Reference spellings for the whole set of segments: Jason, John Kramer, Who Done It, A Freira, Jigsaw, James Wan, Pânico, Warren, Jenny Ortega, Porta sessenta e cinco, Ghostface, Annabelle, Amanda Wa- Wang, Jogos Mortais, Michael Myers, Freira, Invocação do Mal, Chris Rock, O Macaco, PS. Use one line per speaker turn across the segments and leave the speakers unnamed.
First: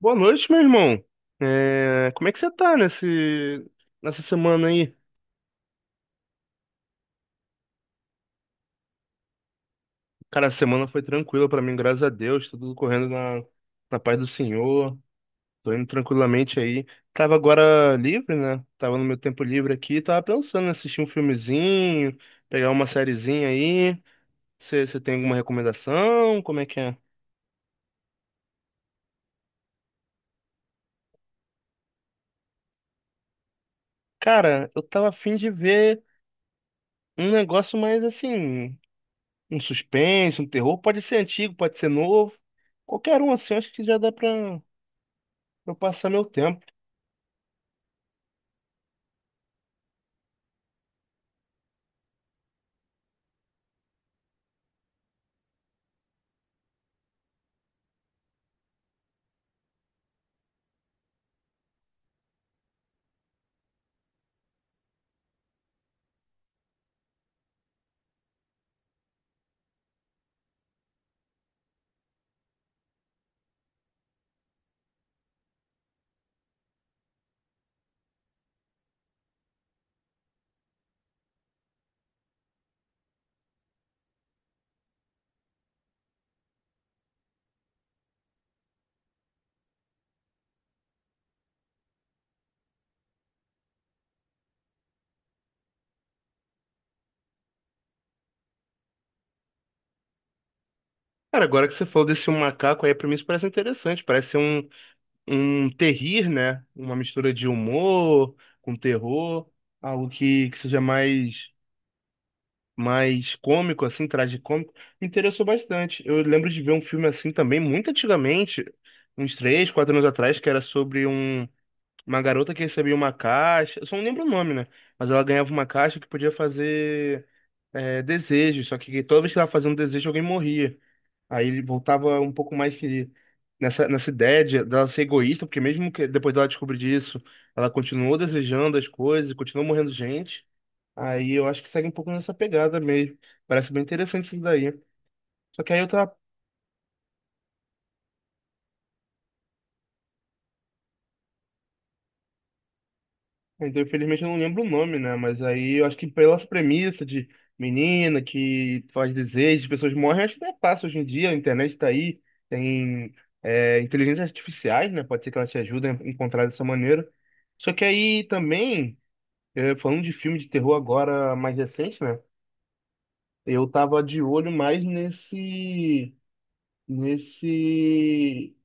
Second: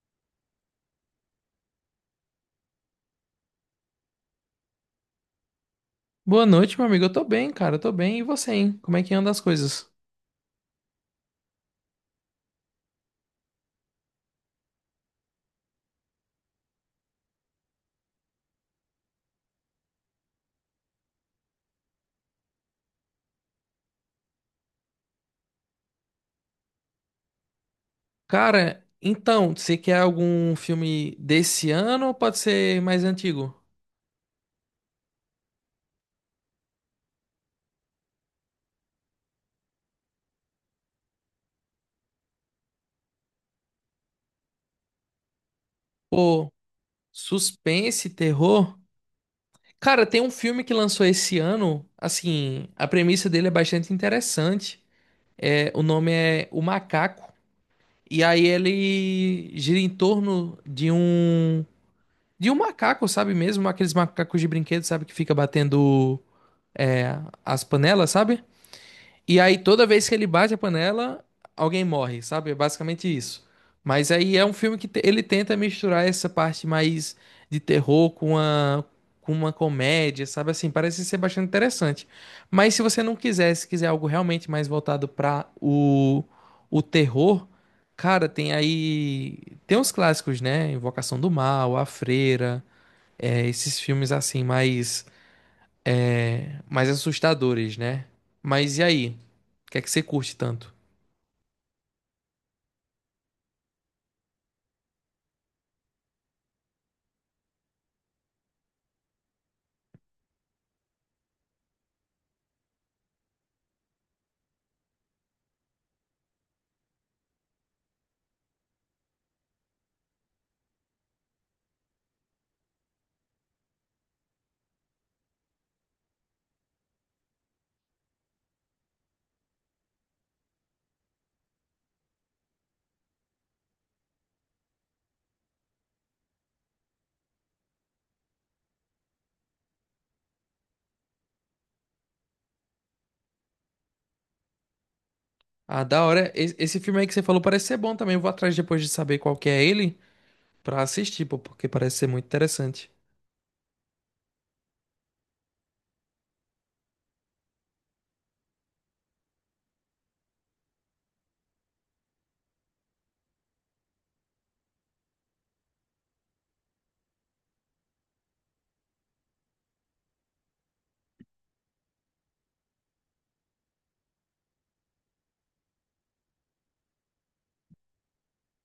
Boa noite, meu irmão. Como é que você tá nessa semana aí?
Boa noite, meu amigo. Eu tô bem, cara. Eu tô bem. E você, hein? Como é que anda as coisas?
Cara, a semana foi tranquila pra mim, graças a Deus. Tá tudo correndo na paz do Senhor. Tô indo tranquilamente aí. Tava agora livre, né? Tava no meu tempo livre aqui. Tava pensando em assistir um filmezinho, pegar uma sériezinha aí. Você tem alguma recomendação? Como é que é?
Cara, então, você quer algum filme desse ano ou pode ser mais antigo?
Cara, eu tava afim de ver um negócio mais assim. Um suspense, um terror, pode ser antigo, pode ser novo. Qualquer um assim, eu acho que já dá pra eu passar meu
Pô,
tempo.
suspense, terror? Cara, tem um filme que lançou esse ano. Assim, a premissa dele é bastante interessante. O nome é O Macaco. E aí ele gira em torno de um. De um macaco, sabe mesmo? Aqueles macacos de brinquedo, sabe? Que fica batendo é, as panelas, sabe? E aí, toda vez que ele bate a panela, alguém morre, sabe? É basicamente isso. Mas aí é um filme que ele tenta misturar essa parte mais de terror com uma comédia, sabe? Assim, parece ser bastante interessante. Mas se você não quiser, se quiser algo realmente mais voltado para o terror, cara, tem aí. Tem uns clássicos, né? Invocação do Mal, A Freira, esses filmes assim, mais mais assustadores, né? Mas e aí? O que é que você curte tanto?
Cara, agora que você falou desse um macaco aí, pra mim isso parece interessante. Parece ser um terrir, né? Uma mistura de humor com terror, algo que seja mais cômico, assim, tragicômico. Me interessou bastante. Eu lembro de ver um filme assim também, muito antigamente, uns três, quatro anos atrás, que era sobre um. Uma garota que recebia uma caixa, eu só não lembro o nome, né? Mas ela ganhava uma caixa que podia fazer desejos, só que toda vez que ela fazia um desejo, alguém morria. Aí ele voltava um pouco mais que nessa ideia de- dela ser egoísta, porque mesmo que depois dela descobrir disso, ela continuou desejando as coisas, e continuou morrendo gente. Aí eu acho que segue um pouco nessa pegada mesmo. Parece bem interessante isso daí. Só que aí
Ah,
eu
da
tava.
hora. Esse filme aí que você falou parece ser bom também. Eu vou atrás depois de saber qual que é ele pra assistir, pô, porque parece ser muito interessante.
Então, infelizmente, eu não lembro o nome, né? Mas aí eu acho que pelas premissas de menina que faz desejo, pessoas morrem, acho que não é fácil hoje em dia, a internet tá aí, tem inteligências artificiais, né? Pode ser que ela te ajude a encontrar dessa maneira. Só que aí também, falando de filme de terror agora mais recente, né? Eu tava de olho mais nesse...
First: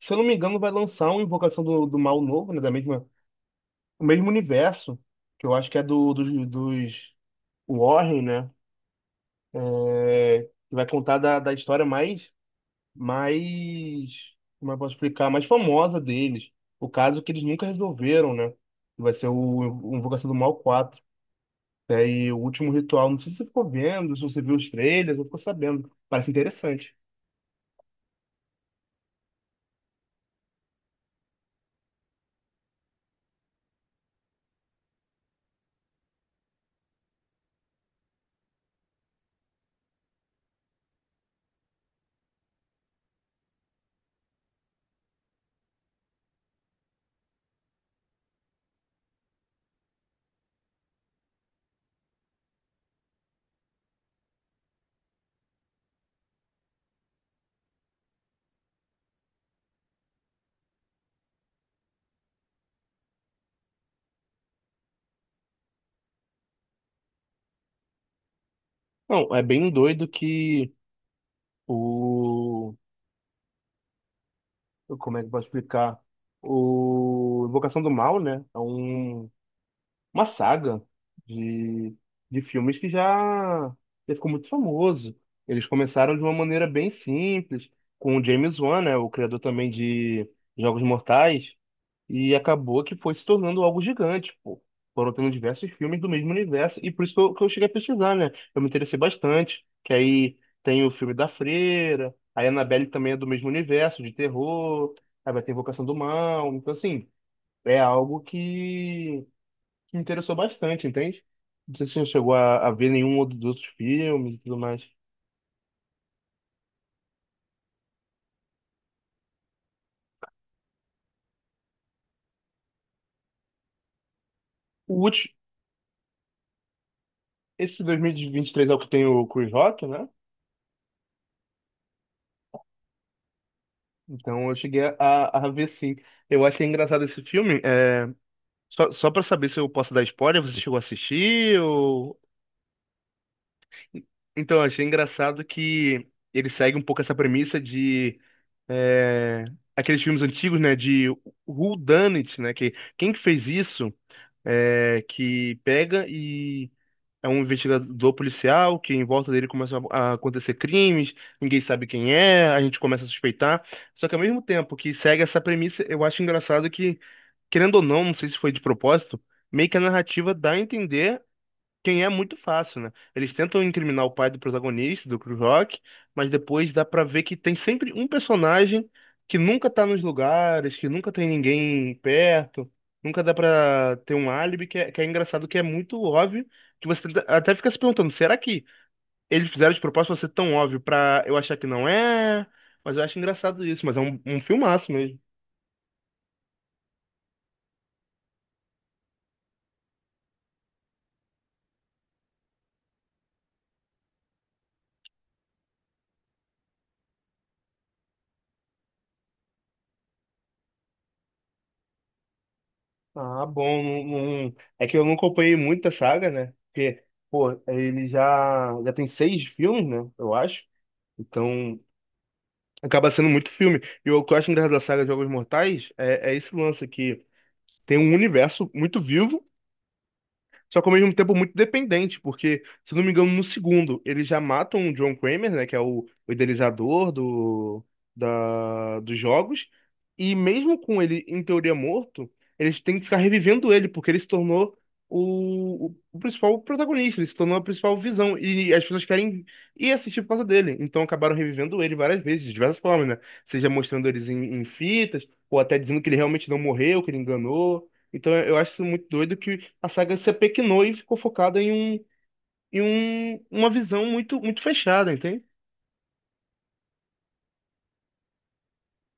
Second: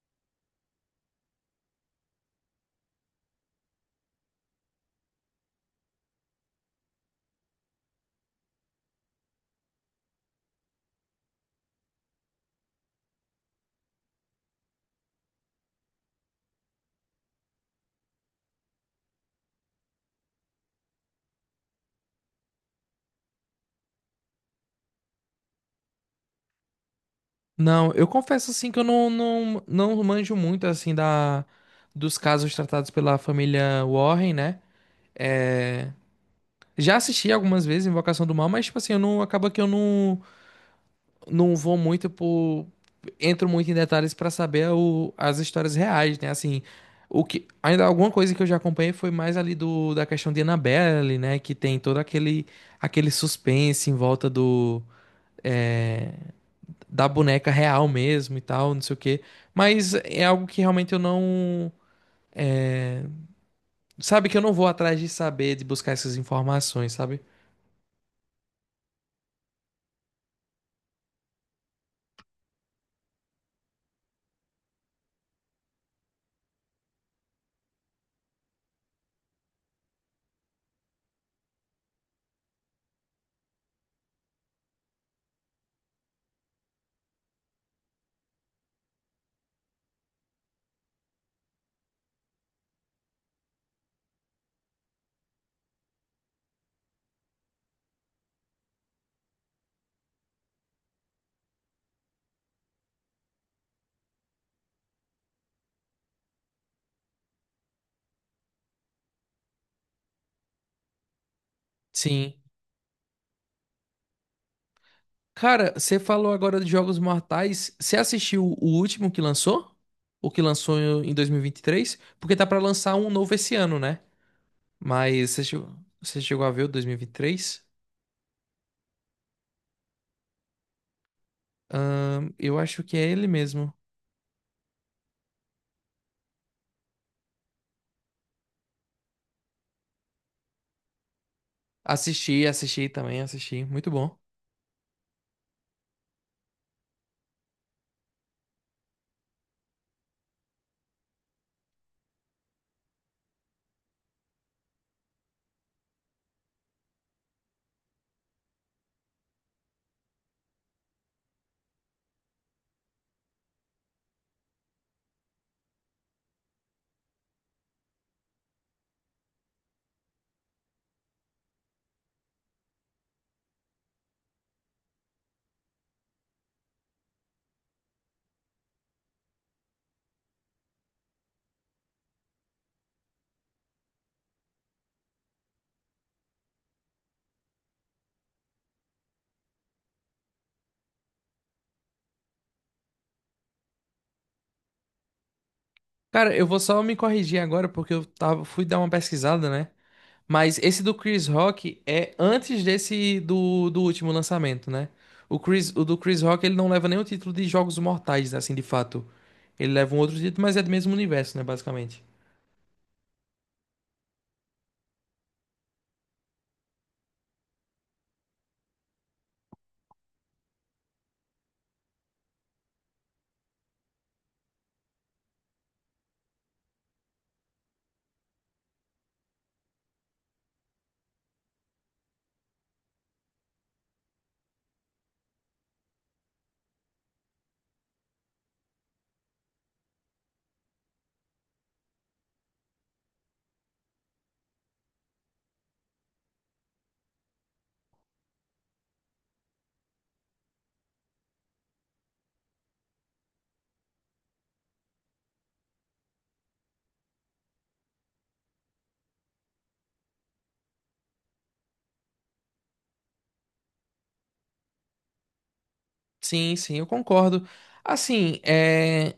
Se eu não me engano, vai lançar uma Invocação do Mal novo, né? Da mesma, o mesmo universo, que eu acho que é dos Warren, né? É, que vai contar da história mais, como eu posso explicar, mais famosa deles. O caso que eles nunca resolveram, né? Que vai ser o Invocação do Mal quatro, e o último ritual, não sei se você ficou vendo, se você viu os trailers, ou ficou sabendo. Parece interessante.
Não, eu confesso assim que eu não manjo muito assim da dos casos tratados pela família Warren, né? Já assisti algumas vezes Invocação do Mal, mas tipo assim, eu não acaba que eu não vou muito por. Entro muito em detalhes pra saber as histórias reais, né? Assim, o que. Ainda alguma coisa que eu já acompanhei foi mais ali da questão de Annabelle, né? Que tem todo aquele suspense em volta do. é, da boneca real mesmo e tal, não sei o quê. Mas é algo que realmente eu não. é, sabe que eu não vou atrás de saber, de buscar essas informações, sabe?
Não, é bem doido que o. Como é que eu posso explicar? O Invocação do Mal, né? É um uma saga de, de filmes que já ficou muito famoso. Eles começaram de uma maneira bem simples, com o James Wan, né, o criador também de Jogos Mortais, e acabou que foi se tornando algo gigante, pô. Foram tendo diversos filmes do mesmo universo, e por isso que eu cheguei a pesquisar, né? Eu me interessei bastante, que aí tem o filme da Freira, a Annabelle também é do mesmo universo, de terror, aí vai ter Invocação do Mal, então assim, é algo que me interessou bastante, entende? Não sei se você chegou
Sim.
a ver nenhum outro dos outros filmes e tudo mais.
Cara, você falou agora de Jogos Mortais. Você assistiu o último que lançou? O que lançou em dois mil e vinte e três? Porque tá pra lançar um novo esse ano, né?
O
Mas
último,
você chegou a ver o dois mil e vinte e três?
esse 2023 é o que tem o Chris Rock, né?
Eu acho que é ele mesmo.
Então eu cheguei a ver sim. Eu achei engraçado esse filme. É... só para saber se eu posso dar spoiler, você chegou a assistir ou...
Assisti. Muito bom.
Então, eu achei engraçado que ele segue um pouco essa premissa de é, aqueles filmes antigos, né? De Who Done It, né? Que, quem que fez isso? Que pega e é um investigador policial que em volta dele começam a acontecer crimes, ninguém sabe quem é, a gente começa a suspeitar. Só que ao mesmo tempo que segue essa premissa, eu acho engraçado que, querendo ou não, não sei se foi de propósito, meio que a narrativa dá a entender quem é muito fácil, né? Eles tentam incriminar o pai do protagonista, do Chris Rock, mas depois dá pra ver que tem sempre um personagem que nunca tá nos lugares, que nunca tem ninguém perto, nunca dá pra ter um álibi, que é engraçado, que é muito óbvio, que você tenta- até fica se perguntando, será que eles fizeram de propósito pra ser tão óbvio pra eu achar que não é? Mas eu acho engraçado isso, mas é um filmaço mesmo.
Cara, eu vou só me corrigir agora porque eu tava, fui dar uma pesquisada, né? Mas esse do Chris Rock é antes desse do último lançamento, né? O Chris, o do Chris Rock ele não leva nem o título de Jogos Mortais, assim, de fato. Ele leva um outro título, mas é do mesmo universo, né, basicamente.
Ah, bom. Não- não- é que eu não acompanhei muita saga, né? Porque, pô, ele já tem seis filmes, né? Eu acho. Então, acaba sendo muito filme. E o que eu acho engraçado da saga Jogos Mortais é esse lance que tem um universo muito vivo. Só que ao mesmo tempo muito dependente, porque, se não me engano, no segundo, eles já matam o John Kramer, né, que é o idealizador dos jogos, e mesmo com ele, em teoria, morto, eles têm que ficar revivendo ele, porque ele se tornou o principal protagonista, ele se tornou a principal visão, e as pessoas querem ir assistir por causa dele, então acabaram revivendo ele várias vezes, de diversas formas, né, seja mostrando eles em fitas, ou até dizendo que ele realmente não morreu, que ele enganou, então eu acho isso muito doido que a saga se apequenou e ficou focada uma visão muito fechada, entende?
Sim, sim, eu concordo. Assim, é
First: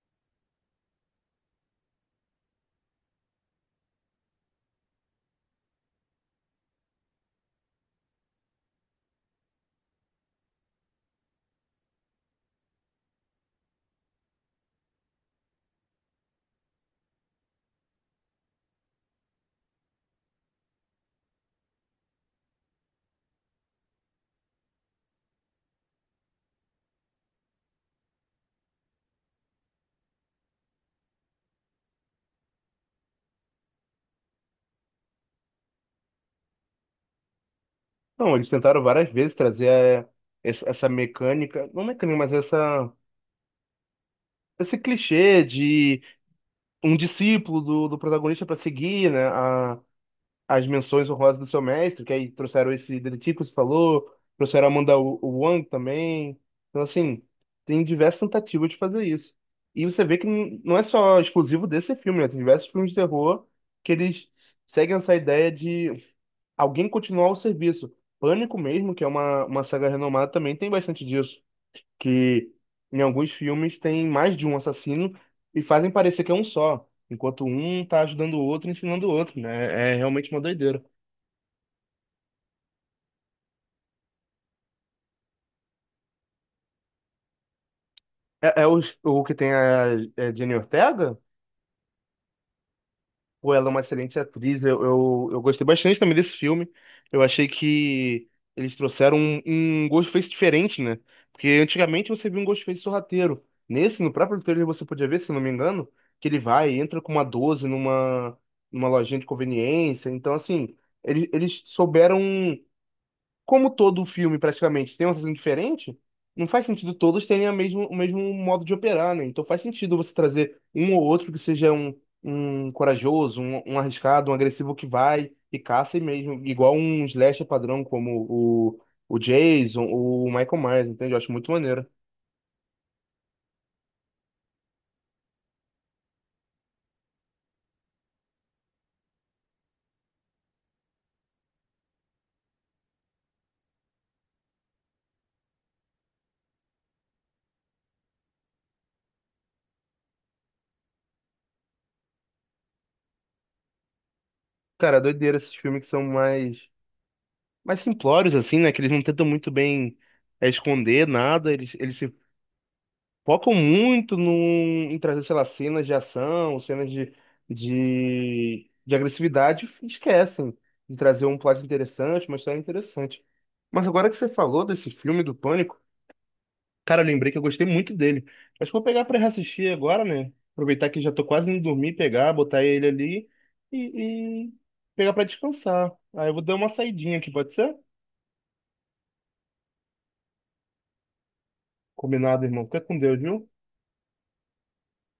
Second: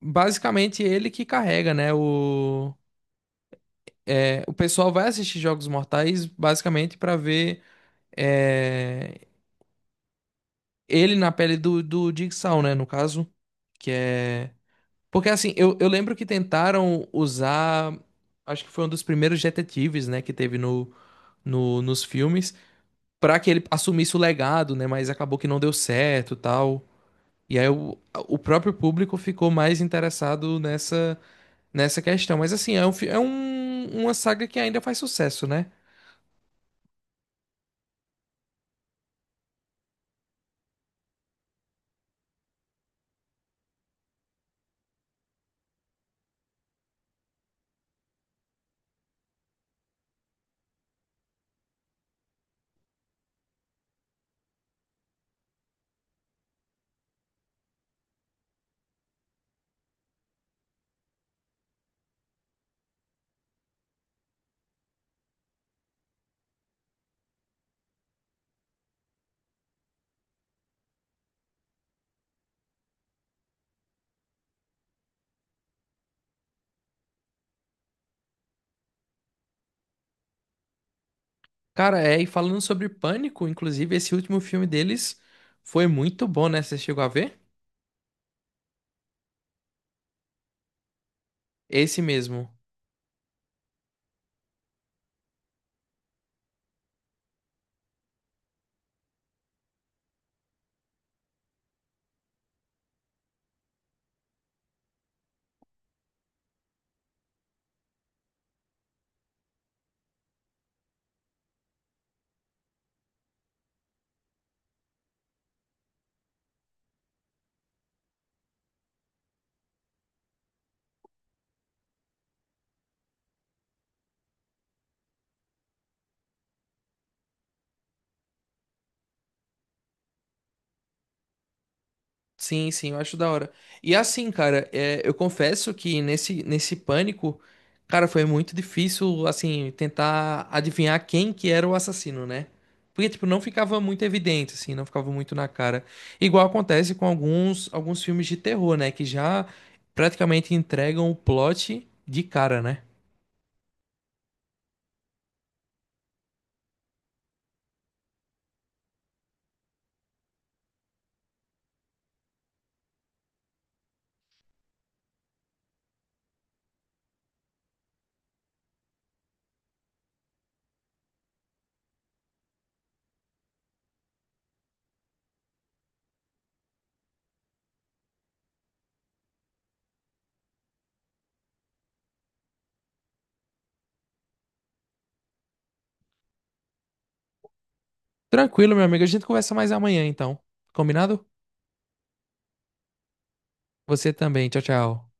basicamente ele que carrega, né? O, o pessoal vai assistir Jogos Mortais basicamente pra ver é, ele na pele do Jigsaw, né? No caso, que é Porque assim, eu lembro que tentaram usar. Acho que foi um dos primeiros detetives, né, que teve no, no, nos filmes, pra que ele assumisse o legado, né, mas acabou que não deu certo, tal. E aí o próprio público ficou mais interessado nessa questão. Mas assim, é, um, uma saga que ainda faz sucesso, né?
Não, eles tentaram várias vezes trazer essa mecânica, não mecânica, mas essa, esse clichê de um discípulo do protagonista para seguir, né, a, as menções honrosas do seu mestre, que aí trouxeram esse detetive que você falou, trouxeram a Amanda Wa- Wang também. Então, assim, tem diversas tentativas de fazer isso. E você vê que n- não é só exclusivo desse filme, né? Tem diversos filmes de terror que eles seguem essa ideia de alguém continuar o serviço. Pânico mesmo, que é uma saga renomada, também tem bastante disso. Que em alguns filmes tem mais de um assassino e fazem parecer que é um só. Enquanto um tá ajudando o outro, ensinando o outro, né? É realmente uma doideira.
Cara, é, e falando sobre Pânico, inclusive, esse último filme deles foi muito bom, né? Você chegou a ver?
É, é o que tem a, é Jenny Ortega?
Esse mesmo.
Pô, ela é uma excelente atriz. Eu gostei bastante também desse filme. Eu achei que eles trouxeram um Ghostface diferente, né? Porque antigamente você via um Ghostface sorrateiro. Nesse, no próprio trailer, você podia ver, se não me engano, que ele vai e entra com uma 12 numa lojinha de conveniência. Então, assim, eles souberam como todo filme praticamente tem uma sessão diferente, não faz sentido todos terem a mesmo, o mesmo modo de operar, né? Então faz sentido você trazer um ou outro que seja um corajoso, um arriscado, um agressivo que vai e caça e mesmo, igual um slasher padrão como o Jason, ou o Michael Myers, entende? Eu acho muito maneiro.
Sim, sim, eu acho da hora. E assim, cara, é, eu confesso que nesse pânico, cara, foi muito difícil, assim, tentar adivinhar quem que era o assassino, né? Porque, tipo, não ficava muito evidente, assim, não ficava muito na cara. Igual acontece com alguns filmes de terror, né? Que já praticamente entregam o plot de cara, né?
Cara, é doideira esses filmes que são mais simplórios, assim, né? Que eles não tentam muito bem esconder nada, eles se focam muito num, em trazer, sei lá, cenas de ação, cenas de agressividade, e esquecem de trazer um plot interessante, uma história interessante. Mas agora que você falou desse filme do Pânico, cara, eu lembrei que eu gostei muito dele. Acho que vou pegar pra reassistir agora, né? Aproveitar que já tô quase indo dormir, pegar, botar ele ali e pegar pra descansar. Aí eu vou dar uma saidinha aqui, pode ser?
Tranquilo, meu amigo, a gente conversa mais amanhã, então. Combinado?
Combinado, irmão. Fica com Deus, viu?
Você também, tchau, tchau.